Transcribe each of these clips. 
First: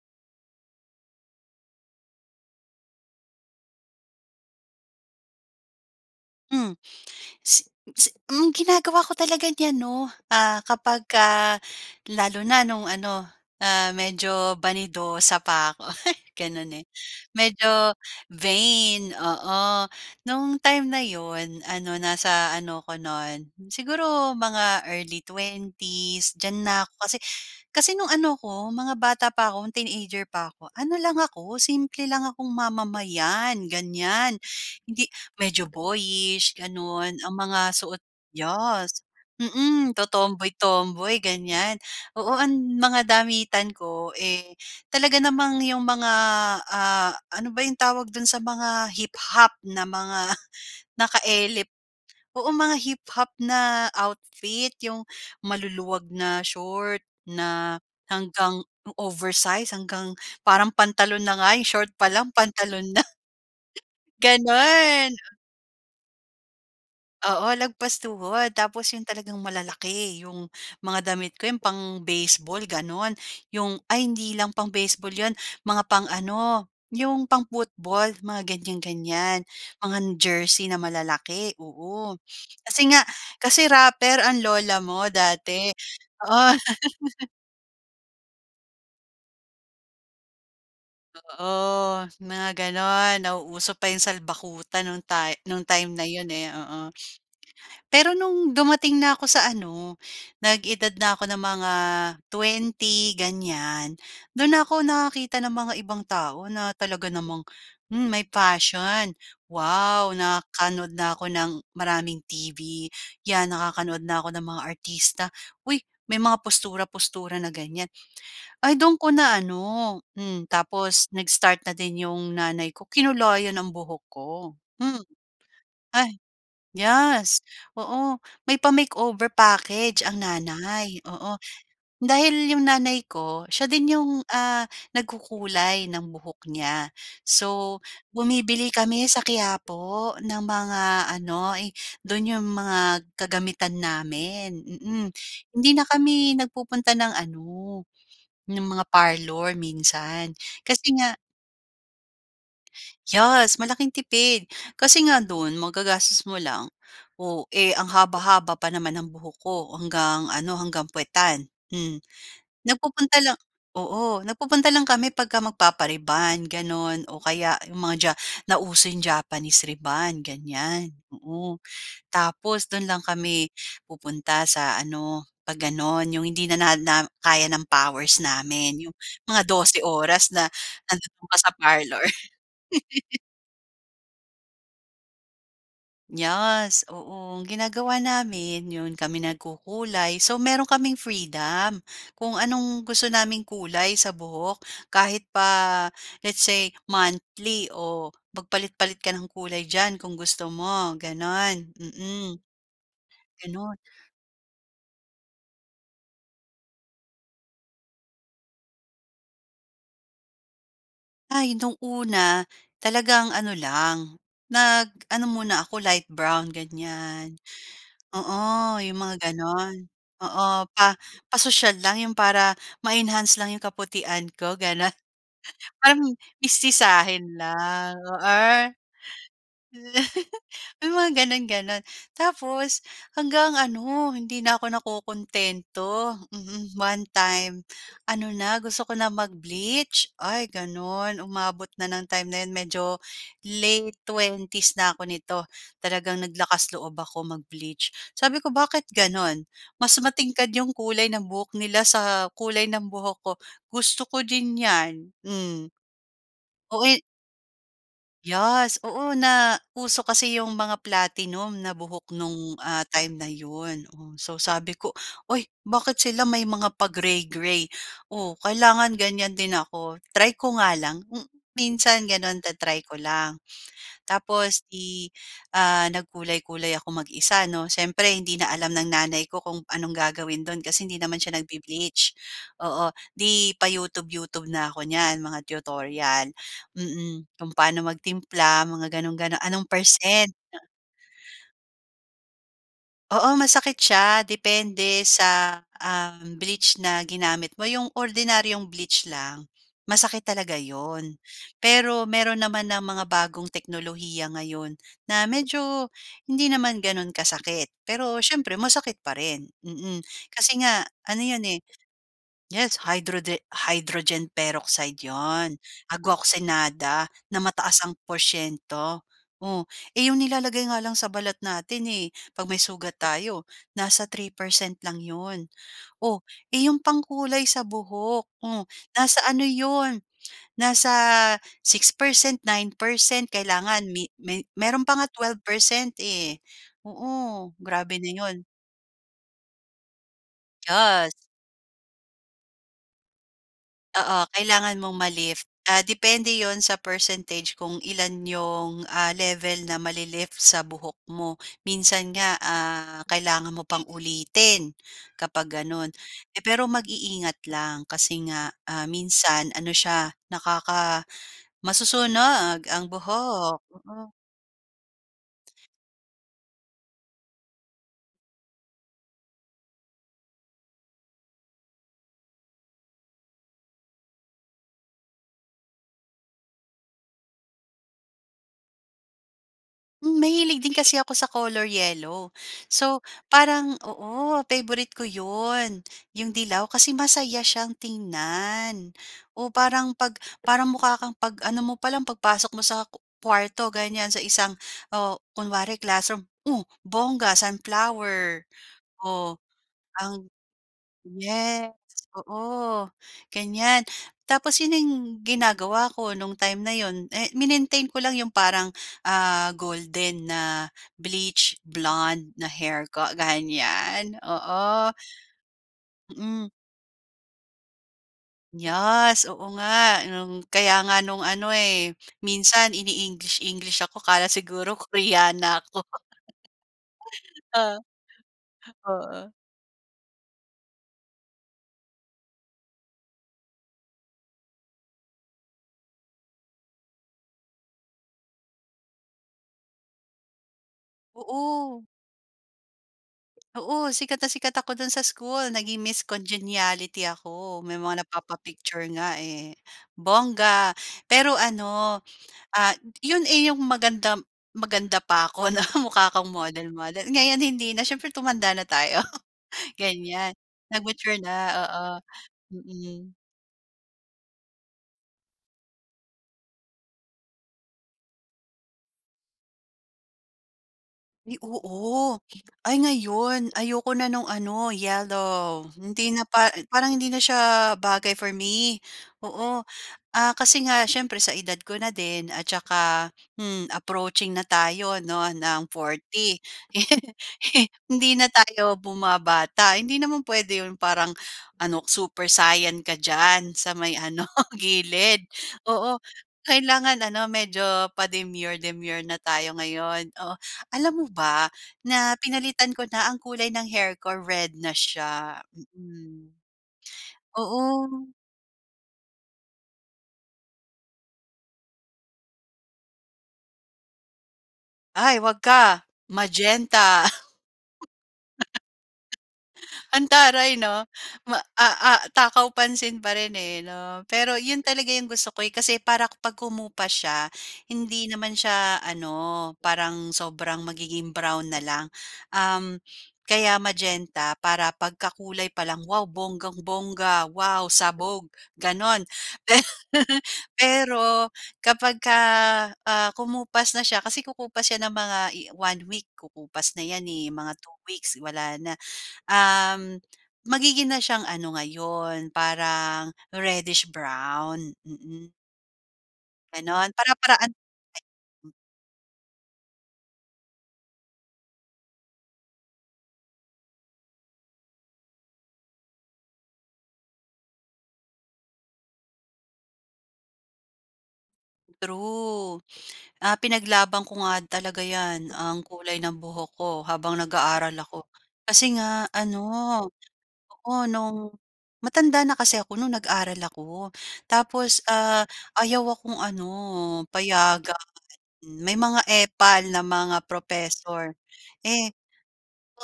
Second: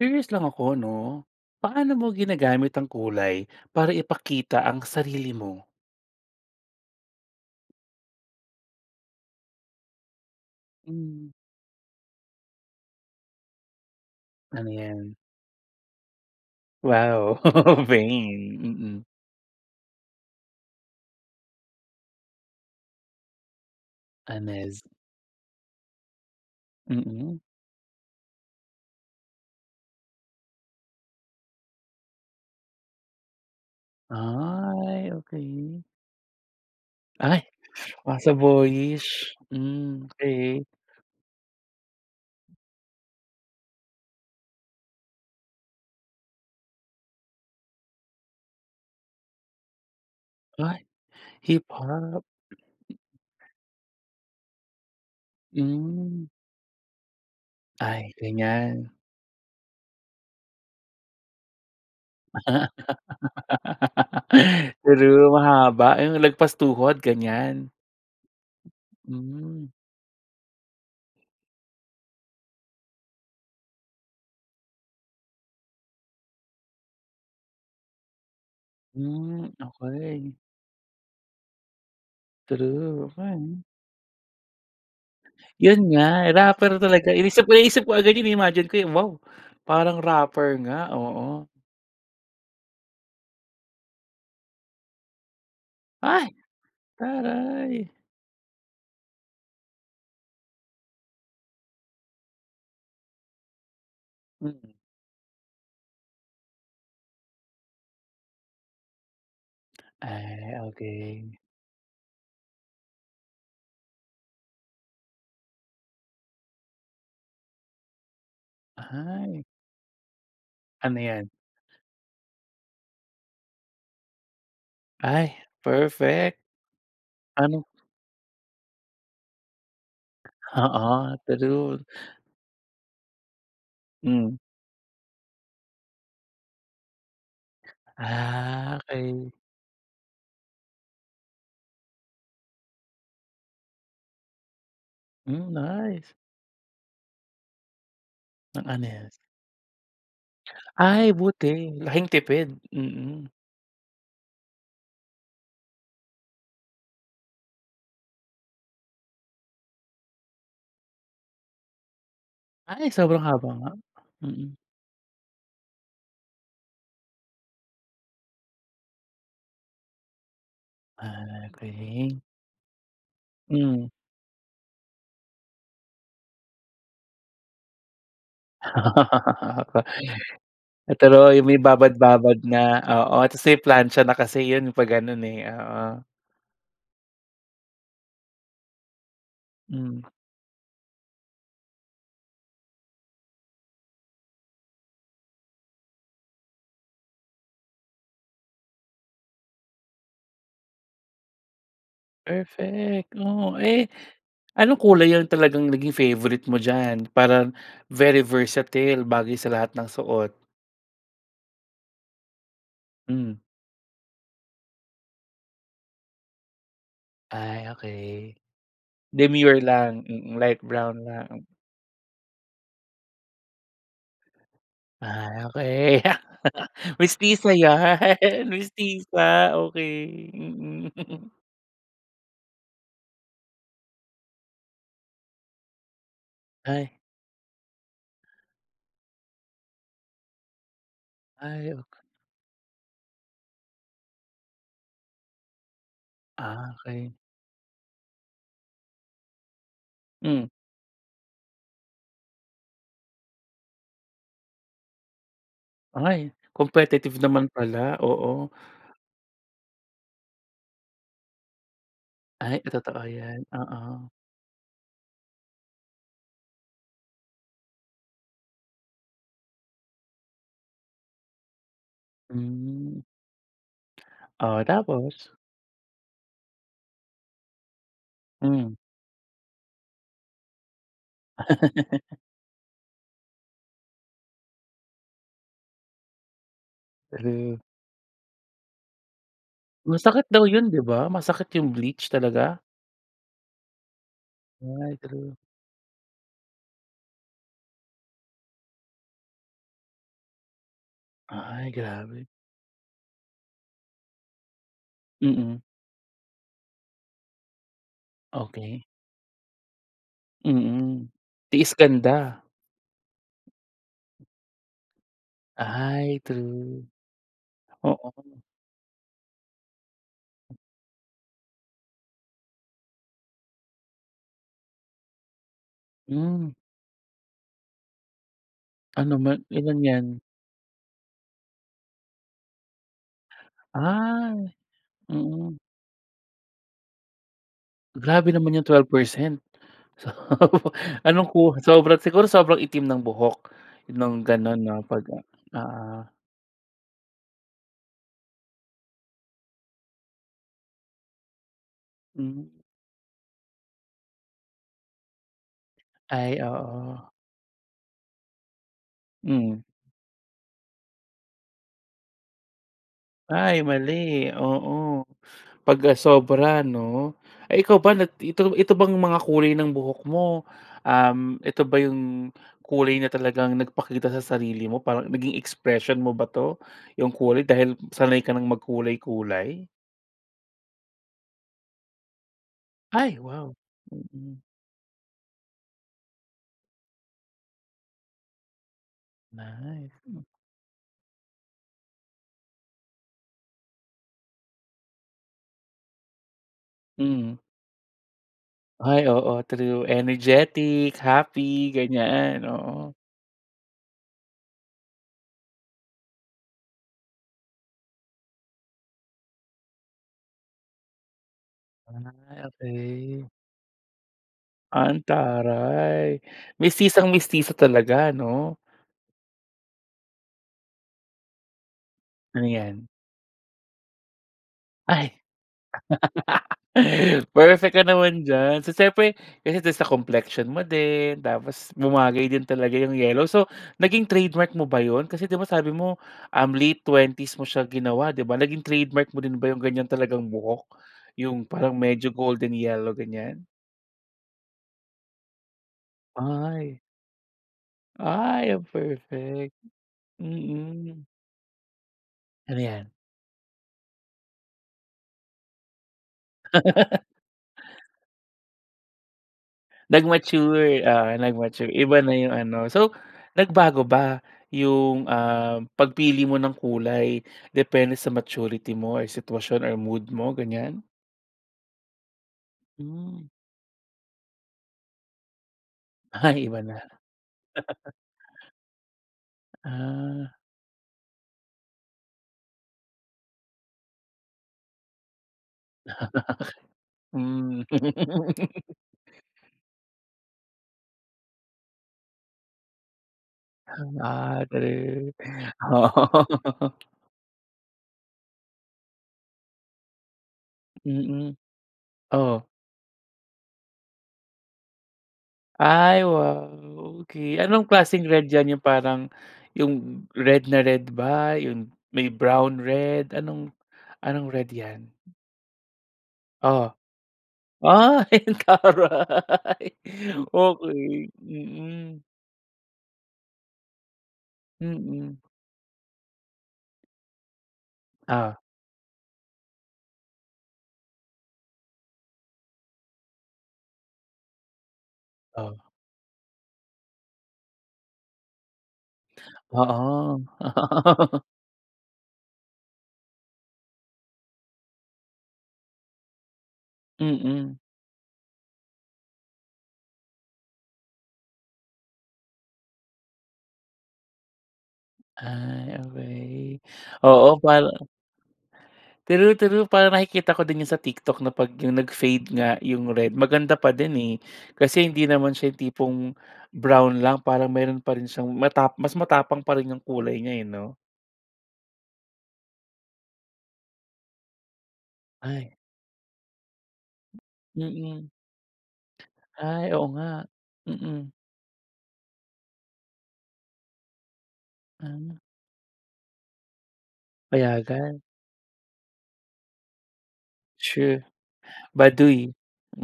Curious lang ako 'no, paano mo ginagamit ang kulay para ipakita ang sarili mo? Hmm. Mm, ginagawa ko talaga niyan 'no, ah, Hmm. kapagka lalo na no'ng ano, ah, medyo Ano 'yan? vanidosa pa ko, gano'n, eh, Wow, medyo vain, mm. vain, oo. No'ng time na 'yon, ano, nasa ano ako no'n, siguro Anez. mga early 20's diyan na ko. Kasi Mm. kasi no'ng ano ko, mga bata pa ko, teenager pa ko, ano lang ako, simple lang akong mamamayan ganyan, hindi Ay, medyo okey. boyish gano'n, ang Ay! mga suot, Nasa yas, boyish, mm, hmm, okey. totomboy-tomboy, ganyan. Oo, ang mga damitan ko, eh, talaga namang yung mg, ah, ano ba yung tawag dun sa mga hip-hop na mga Ay! naka-elip. Hip-hop. Oo, mga hip-hop na outfit, yung maluluwag Hmm. na short na Ay, hanggang ganyan. oversized, hanggang parang pantalon na nga yung short pa lang, pantalon na. True, Gano'n. mahaba yung lagpas tuhod, Oo ganyan? lagpas tuhod, tapos 'yon talagang Hmm. malalaki, 'yong mga damit ko, 'yong pang-baseball gano'n, 'yong ay hindi lang pang-baseball 'yon, mga pang-ano, 'yong pang-football, mga ganyan-ganyan. Hmm, Mga okey. jersey na malalaki, oo, kasi nga, True. Okey. kasi rapper ang lola mo dati, Yun nga, oh. rapper talaga. Inisip ko naisip ko agad yun na-imagine ko, wow! Parang rapper nga, oo. Oo, mga gano'n, nauuso pa 'yong salbakuta no'ng ta nung time na 'yon, Ay! eh, oo. Taray. Pero no'ng dumating na ko sa ano, nag-edad na ko ng mga 20 ganyan, do'n na Mm. ko nakakita ng mga ibang tao na talaga namang, hmm, may fashion. Wow! Ay, Nakanuod na ko okey. ng maraming TV, 'yan nakakanood na ko ng mga artista. 'Uy! May mga postura-postura na ganyan. Ay do'n ko na Ay. ano, hmm, Ano tapos 'yan? nag-start na din 'yong nanay ko, kinulayan ang buhok ko, hmm, Ay, ay perfect. yes, Ano. oo, may pa-makeover package ang Oo, nanay, oo. true. Dahil 'yong nanay ko, siya din 'yong, Hmm. ah, nagkukulay ng buhok niya, so bumibili Ah, kami sa okey. Quiapo ng mga ano, do'n 'yong mga kagamitan namin, mm. Hmm, Hindi na nice. kami nagpupunta ng ano, Ng 'yong mga anez. parlor minsan, kasi Ay nga buti, laking tipid, mm. Yes, malaking tipid. Kasi nga do'n magagastos mo lang, o, eh, ang haba-haba pa naman ang buhok ko hanggang ano, hanggang puwetan, hmm. Ay! Nagpupunta Sobrang lang haba nga, oo mm. nagpupunta lang kami 'pagka magpapa-rebond, gano'n, o kaya 'yong mga ja nauso 'yong Japanese rebond, ganyan. Ah, Oo, okey. tapos do'n lang kami Hmm. pupunta sa ano, 'pag gano'n, 'yong hindi na na kaya ng powers namin 'yong mga 12 oras na nandoon True ka yung sa may parlor. babad-babad na, oo, tapos may plantsa na kasi 'yon 'pag gano'n, eh, oo. Yes, oo. Ang ginagawa namin, 'yon kami Mm. nagkukulay, so meron kaming freedom kung anong gusto naming kulay sa buhok. Kahit pa let's say monthly o magpalit-palit ka ng kulay diyan kung gusto mo, gano'n, mm. Perfect, oh. Ganun. Eh, anong kulay yung talagang naging favorite mo diyan? Parang very versatile bagay sa lahat ng suot. Ay, no'ng una, talagang Hmm. ano lang, nag-ano muna ako light brown, ganyan. Ay, okey, Oo, yung mga demure gano'n. lang. Mm, light Oo, pa brown lang. pasosyal lang yung para ma-enhance lang yung kaputian ko, gano'n. Ah, okey. Parang mestisahin Mestisa lang. 'yan? Mestisa? Okey. Mm. May mga gano'n-gano'n. Tapos hanggang ano, hindi na ako nakokontento. Mhm. Ay. 1 time ano na, gusto ko na mag-bleach. Ay, gano'n, umabot Ay, o na ng time na 'yon, medyo late '20s na ako nito, talagang Ah, naglakas-loob okey. ako mag-bleach. Sabi ko, "Bakit gano'n? Mas Hmm. matingkad yung kulay ng buhok nila sa kulay ng buhok ko. Gusto ko din 'yan." Hmm. Ay. O, eh Competitive naman pala. Oo. Yes. Oo, nauso kasi yung mga platinum na buhok no'ng, Ay, ah, totoo time na 'yan. 'yon. Oo. O, so sabi ko, "Ay, bakit sila may mga pa-gray-gray? O, kailangan ganyan din ako, try ko nga lang." M minsan gano'n, ta-try ko Mm. lang. Tapos Oh, i tapos? ah, nagkulay-kulay ako mag-isa 'no. Siyempre hindi na Hmm. alam ng nanay ko kung anong gagawin do'n kasi hindi naman siya nagbe-bleach. Oo. 'Di pa-youtube-youtube na ako niyan, mga tutorial. Mm, kung True. paano magtimpla mga gano'n-gano anong Masakit %? daw 'yon, 'di ba? Masakit yung bleach talaga? Oo masakit siya Ay, depende true. sa, ah, bleach na ginamit mo 'yong ordinaryong bleach lang masakit talaga 'yon. Ay, Pero grabe. meron naman ng mga bagong teknolohiya ngayon na Mm. medyo hindi naman gano'n kasakit. Pero siyempre Okey. masakit pa rin, mm, kasi nga Mm, ano 'yon, eh. tiis ganda. Yes, hydrode hydrogen peroxide 'yon agua Ay true, oxinada na mataas ang oo. porsiento. Oh, eh, 'yong nilalagay nga lang sa balat natin, eh, 'pag may sugat tayo nasa 3% lang 'yon. Oh, Mm. eh, 'yong pangkulay sa buhok, oh, Ano nasa man ano ilan 'yan? 'yon, nasa 6%, 9% kailangan mi may Ay, mayro'n pa nga twelve mm. percent, eh, oo grabe na Grabe 'yon. naman yung 12%. So, Yes. anong ku sobrang siguro sobrang itim ng buhok Oo, nung ganun kailangan 'no mong pag oo. ma-lift, ah, depende 'yon sa percentage kung ilan 'yong, ah, level na mali-lift sa buhok mo. Minsan nga, Hmm. ah, kailangan mo pang ulitin kapag gano'n. Eh, Ay, pero oo. mag-iingat lang kasi nga, ah, minsan Hmm. ano siya nakaka masusunog ang buhok, Ay, oo. mali oo pag, ah, sobra 'no. Eh, ikaw ba nag ito ito bang mga kulay ng buhok mo, um, ito ba yung kulay na talagang nagpakita sa sarili mo, parang naging expression mo ba 'to yung kulay dahil sanay ka ng magkulay-kulay? Hmm, mahilig din kasi ako sa color yellow. So Ay, wow. parang, Mm. oo favorite ko 'yon 'yong dilaw kasi masaya siyang tingnan. Oh Nice. parang pag Hmm. para mukha kang pag ano mo pa lang, pagpasok mo sa ku kuwarto ganyan sa isang oh kunwari classroom. Oh, bongga Hmm. sunflower. Ay Oh. oo, true, Ang energetic happy yes ganyan, oo oo. ganyan. Tapos yun ning ginagawa ko nung time na 'yon, eh, minintain ko lang yung parang ah golden na bleach blonde Ay, na hair ko okey. ganyan oo. Antaray, Mhm. mestisang-mestisa talaga 'no? Yes oo nga no'ng kaya nga no'ng ano, eh, Ano minsan yan? ini-English English ako. Akala siguro Ay. Koreana ako. Perfect Ah. ka naman dyan. So siyempre Oo. ganito sa complexion mo din. Tapos bumagay din talaga yung yellow. So naging trademark mo ba yun? Kasi di ba sabi mo um late 20s mo siya ginawa. Di ba naging trademark mo din ba yung ganyan talagang buhok yung parang Oo. medyo golden yellow ganyan? Oo sikat na sikat ako dun sa school. Naging Miss Ay. Congeniality ako. May mga Ay ang napapa-picture nga, perfect, eh, bongga. mm. Pero ano, Ano ah, yan? yun, eh, yung magandam, maganda pa ako na mukha kong model model. Ngayon hindi na siyempre, tumanda na tayo ganyan. Nag-mature oo, Nag-mature na nag-mature oo, iba na yung ano. So mhm. nagbago ba yung, um, pagpili mo ng kulay depende sa maturity mo or sitwasyon or mood mo ganyan? Ay, oo! Ay, Hmm. ngayon, ayoko na no'ng ano, yellow. Hindi na pa Ay, wala. parang hindi na sya bagay for me, oo. Ah. Ah, kasi nga syempre, sa edad ko na din at tsaka, hmm approaching na tayo 'no, ng 40, Hmm. hindi na tayo bumabata. Hindi naman pwede 'yon, parang ano ko, Super Saiyan ka diyan, sa Ham may ano ah, true. gilid. Oo, Oo. kailangan ano medyo pa-demure-demure na tayo ngayon. Oh, alam mo Mm. ba, na Oh? pinalitan ko na ang kulay ng hair ko, red na siya, Ay, mm. wow, okey. Anong Oo. klaseng red yan, yung parang, yung red na red ba, yun may brown-red, anong anong red yan? Ay 'wag ka, Oh? magenta. Ay, ang taray! Antaray 'no? Okey. Ma a a Mm. takaw-pansin pa rin, eh, 'no? Pero 'yon talaga 'yong Mm. gusto ko, eh. Kasi para kapag kumupas sya, hindi Oh. naman sya ano, parang sobrang magiging brown nalang. Um, kaya magenta para pagkakulay Oh. pa lang, "Wow bonggang-bongga, wow sabog!" gano'n. Per Oo. pero kapagka, ah, kumupas na sya, kasi kukupas na yan ng mga i 1 week, kukupas na 'yan, eh, mga Mm. 2 weeks wala na. Um, magiging na syang ano ngayon, parang reddish-brown. Mm Ay, okey. Gano'n, Oo, para-paraan para [unintelligible] True, true, parang nakikita ko din 'yan sa TikTok, 'no 'pag yung ka nag-fade nga yung red, maganda pa din, eh. Kasi hindi naman sya yung tipong brown lang parang meron pa rin syang matap mas matapang pa rin yung kulay niya, eh, 'no? True. Ah, pinaglaban ko nga talaga 'yan, Ay. ang kulay ng buhok ko habang nag-aaral ako. Mm. Kasi nga ano, Ay, oo nga. oo, Mm. no'ng matanda na kasi ako no'ng nag-aral ako. Tapos, Ah. ah, ayaw akong ano, payagan. Payagan. May mga epal na mga True, professor. Eh, baduy.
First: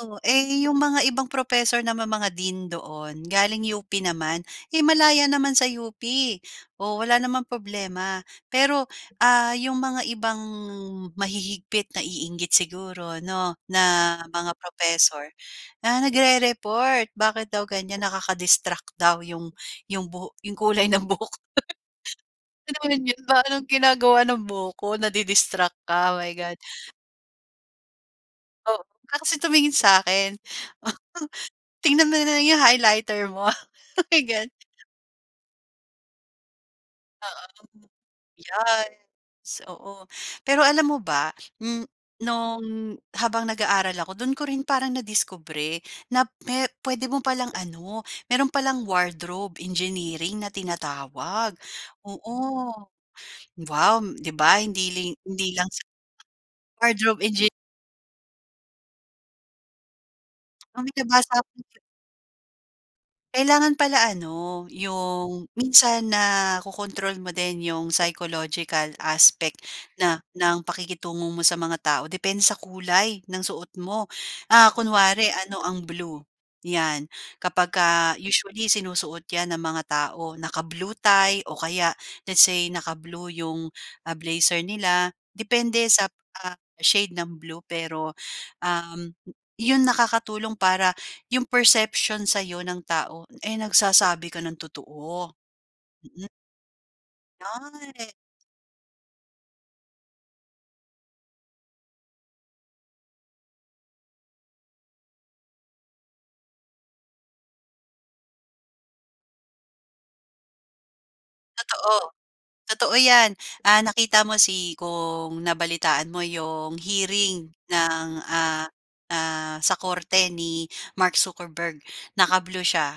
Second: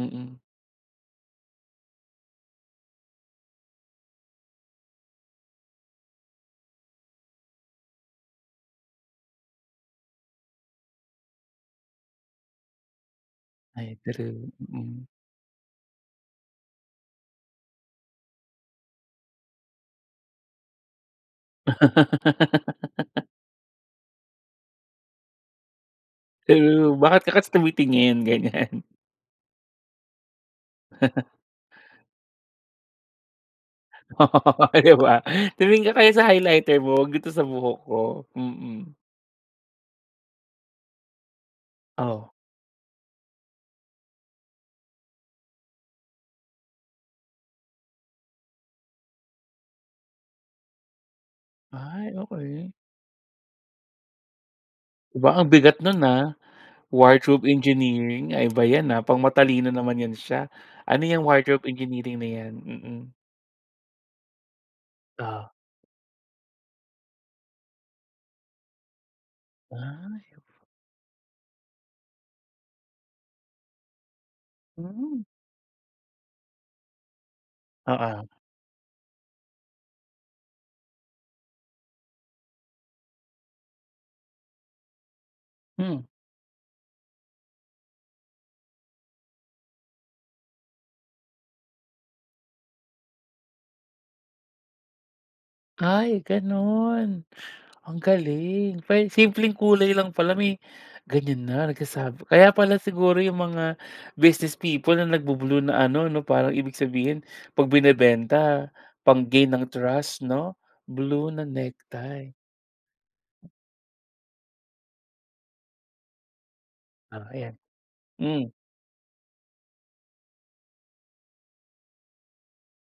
o, eh yung mga ibang professor naman, mga dean doon, galing UP naman. Eh, malaya naman sa UP. Oh, wala namang problema. Pero, ah, yung mga ibang mahihigpit, naiinggit siguro 'no, Ay, na true. mga Mm. professor, ah, nagre-report bakit daw ganyan, nakaka-distract daw yung yung buho yung kulay ng buhok. Ano ba naman yun, parang ginagawa ng buhok ko, nadi-distract ka, my god. True. Bakit ka kasi tumitingin? O, Ganyan. 'wag ka kasi tumingin sa'kin. Tignan mo na lang yung highlighter mo, oh, my O, god! 'di ba? Tumingin ka kaya sa highlighter mo, 'wag dito sa buhok Oo, ko. Mm. yes. Oo. Pero alam mo ba, Hmm, O. no'ng, mm, habang nag-aaral ako, do'n ko rin parang nadiskubre na me puwede mo pa lang ano, meron pa lang wardrobe engineering na tinatawag. Ay, Oo. okey. Wow, 'di ba hindi ling 'Ba, ang hindi lang bigat sa no'n, ah, wardrobe engi wardrobe engineering. Ay, iba 'yan, ah, pang matalino naman 'yan siya. O, may Ano 'yang nabasa akong wardrobe engineering na 'yan? Mm. Kailangan pala ano, O. yung minsan nakokontrol mo din yung psychological aspect Ay. na ng pakikitungo mo sa mga tao, depende sa kulay ng suot mo. Ah, Mm. kunwari ano ang blue, 'yan. Kapagka Oo. usually sinusuot 'yan ng mga tao, naka-blue tie o kaya let's say naka-blue yung, ah, blazer nila depende Hmm. sa, ah, shade ng blue, pero, um, yun nakakatulong para yung perception sa'yo ng tao, eh, nagsasabi ka ng totoo. Ay, Mm. gano'n. Ang [unintelligible] galing. Pwe simpleng kulay lang pala, may ganyan na nagsasabi. Kaya pala siguro yung mga business people na nagbu-blue na ano 'no, parang ibig sabihin 'pag binebenta pang-gain ng trust 'no, blue na Totoo. necktie. Totoo 'yan. Ah, nakita mo si kung nabalitaan mo yung O, hearing ayan. ng, Hmm. ah, ah, sa korte ni Mark Zuckerberg, naka-blue siya.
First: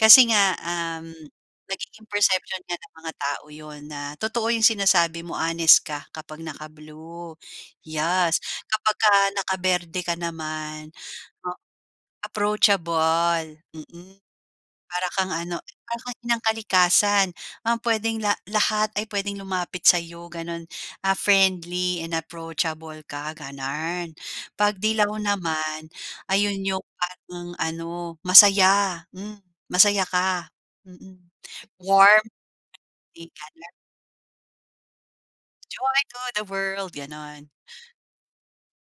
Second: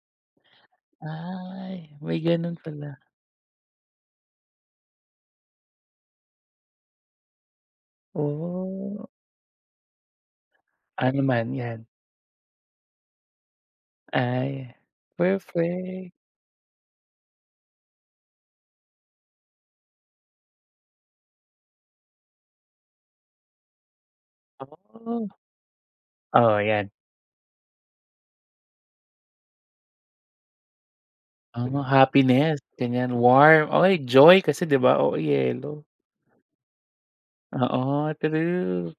Kasi nga, um, Ay. nagiging May gano'n perception 'yan nga ng pala. mga tao, 'yon na totoo yung sinasabi mo, honest ka, kapag naka-blue. Yes. Oh. Kapagka naka-berde ka naman, Ano man 'yan? approachable. Mm. Ay, Para kang ano, para perfect. kang inang kalikasan. Um, puwedeng la lahat ay puwedeng lumapit sa'yo, gano'n. Ah, friendly and approachable ka, gano'n. 'Pag 'dilaw Oo. naman, Oo, ayun yung 'yan. parang ano, masaya. Hmm. Masaya ka. Mm. Oh, Warm. happiness, ganyan. 'Di ka na Warm. Ay, joy kasi 'di ba, oo, yellow. Joy to the world, gano'n. Oo, true.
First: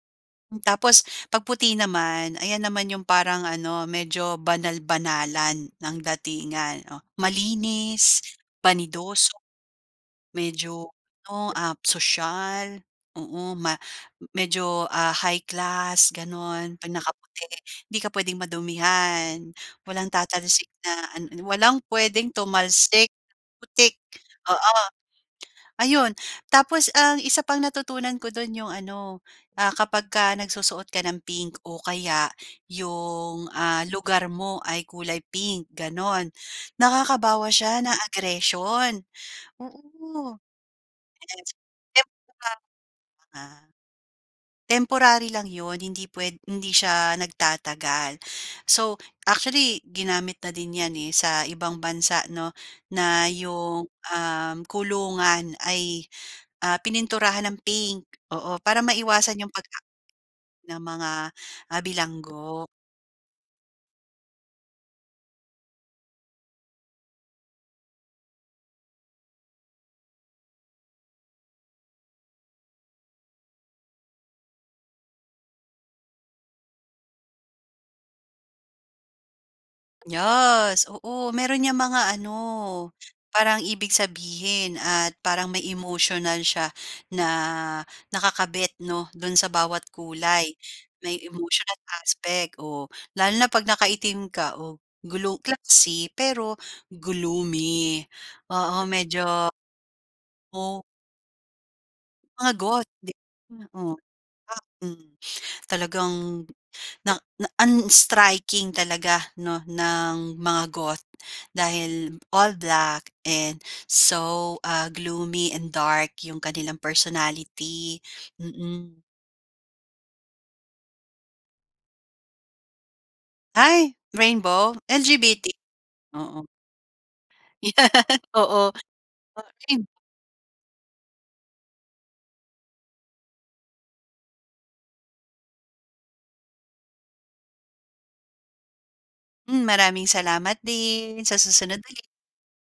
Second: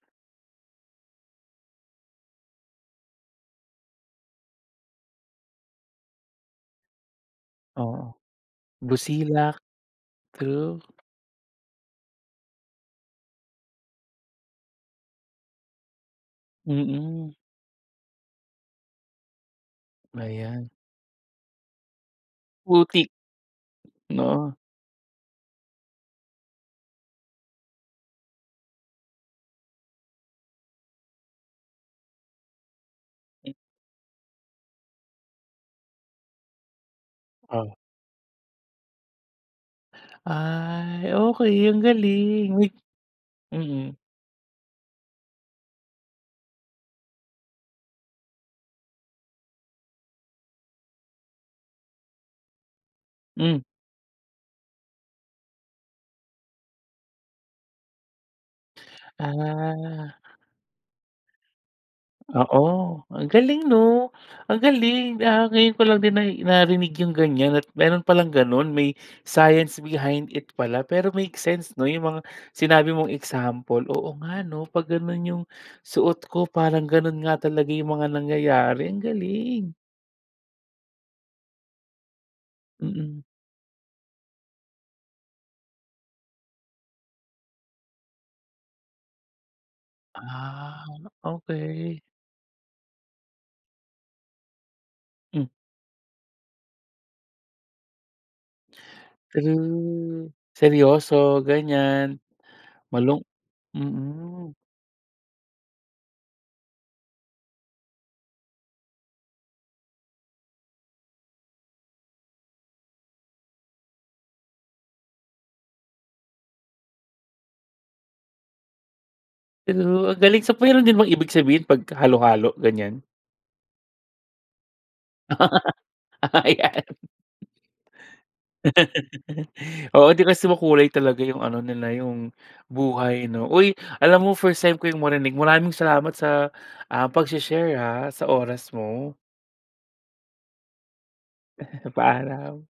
Tapos 'pag puti naman ayan naman 'yong parang ano medyo banal-banalan ng datingan. Oh, Oo, malinis, banidoso, busilak, true. medyo ano, ah, soyal, oo, ma medyo, ah, high class gano'n 'pag Mm. nakaputi hindi ka puwedeng madumihan. Walang Ayan. tatalsik na an ano, walang puwedeng Putik. tumalsik putik, Oo. oo. Ayun tapos ang isa pang natutunan ko do'n 'yong ano, ah, kapagka nagsusuot ka ng pink o kaya 'yong, ah, lugar mo ay kulay pink gano'n. Nakakabawas Oh. siya ng aggression oo. Ay, Yes okey ang [unintelligible] galing uy, mm. temporary lang 'yon hindi puwed hindi siya nagtatagal. So, actually ginamit na din 'yan, eh, sa ibang bansa 'no, na Hmm. 'yong, um, kulungan ay, ah, pininturahan ng pink oo para maiwasan 'yong pagka Ah. ng mga, ah, Oo bilanggo. ang galing 'no, ang galing, ah, ngayon ko lang din nai narinig yung ganyan at meron palang ganun may science behind it pala. Pero makes sense no yung mga sinabi mong example. Oo nga 'no, pag ganun yung suot ko parang ganun nga talaga yung mga nangyayari. Ang galing! Yes, oo. Meron niyang mga ano, Mm. parang ibig sabihin at parang may emotional siya na nakakabit 'no, do'n sa bawat kulay. Ah, May emotional okey. aspect, oh. Lalo na 'pag nakaitim ka. Oh, glow Hmm. classy pero gloomy. Oo, medyo True, Oh. seryoso, ganyan Mga Goth di malung oo, mm. [unintelligible] talagang na na unstriking talaga 'no, ng mga goth dahil all black and so, ah, gloomy and dark yung kanilang personality, mm. True, ang galing. So, mayro'n din bang ibig sabihin 'pag halo-halo, ganyan? Ay, rainbow? LGBT, oo. Ayan, Oo. Akin oo, 'di, kasi makulay talaga yung ano nila, yung buhay 'no. Uy, alam mo first time ko yung marinig, maraming salamat sa, ah, pagshe-share, ah, sa oras mo. Hmm, maraming salamat din, sa susunod uli. Paalam.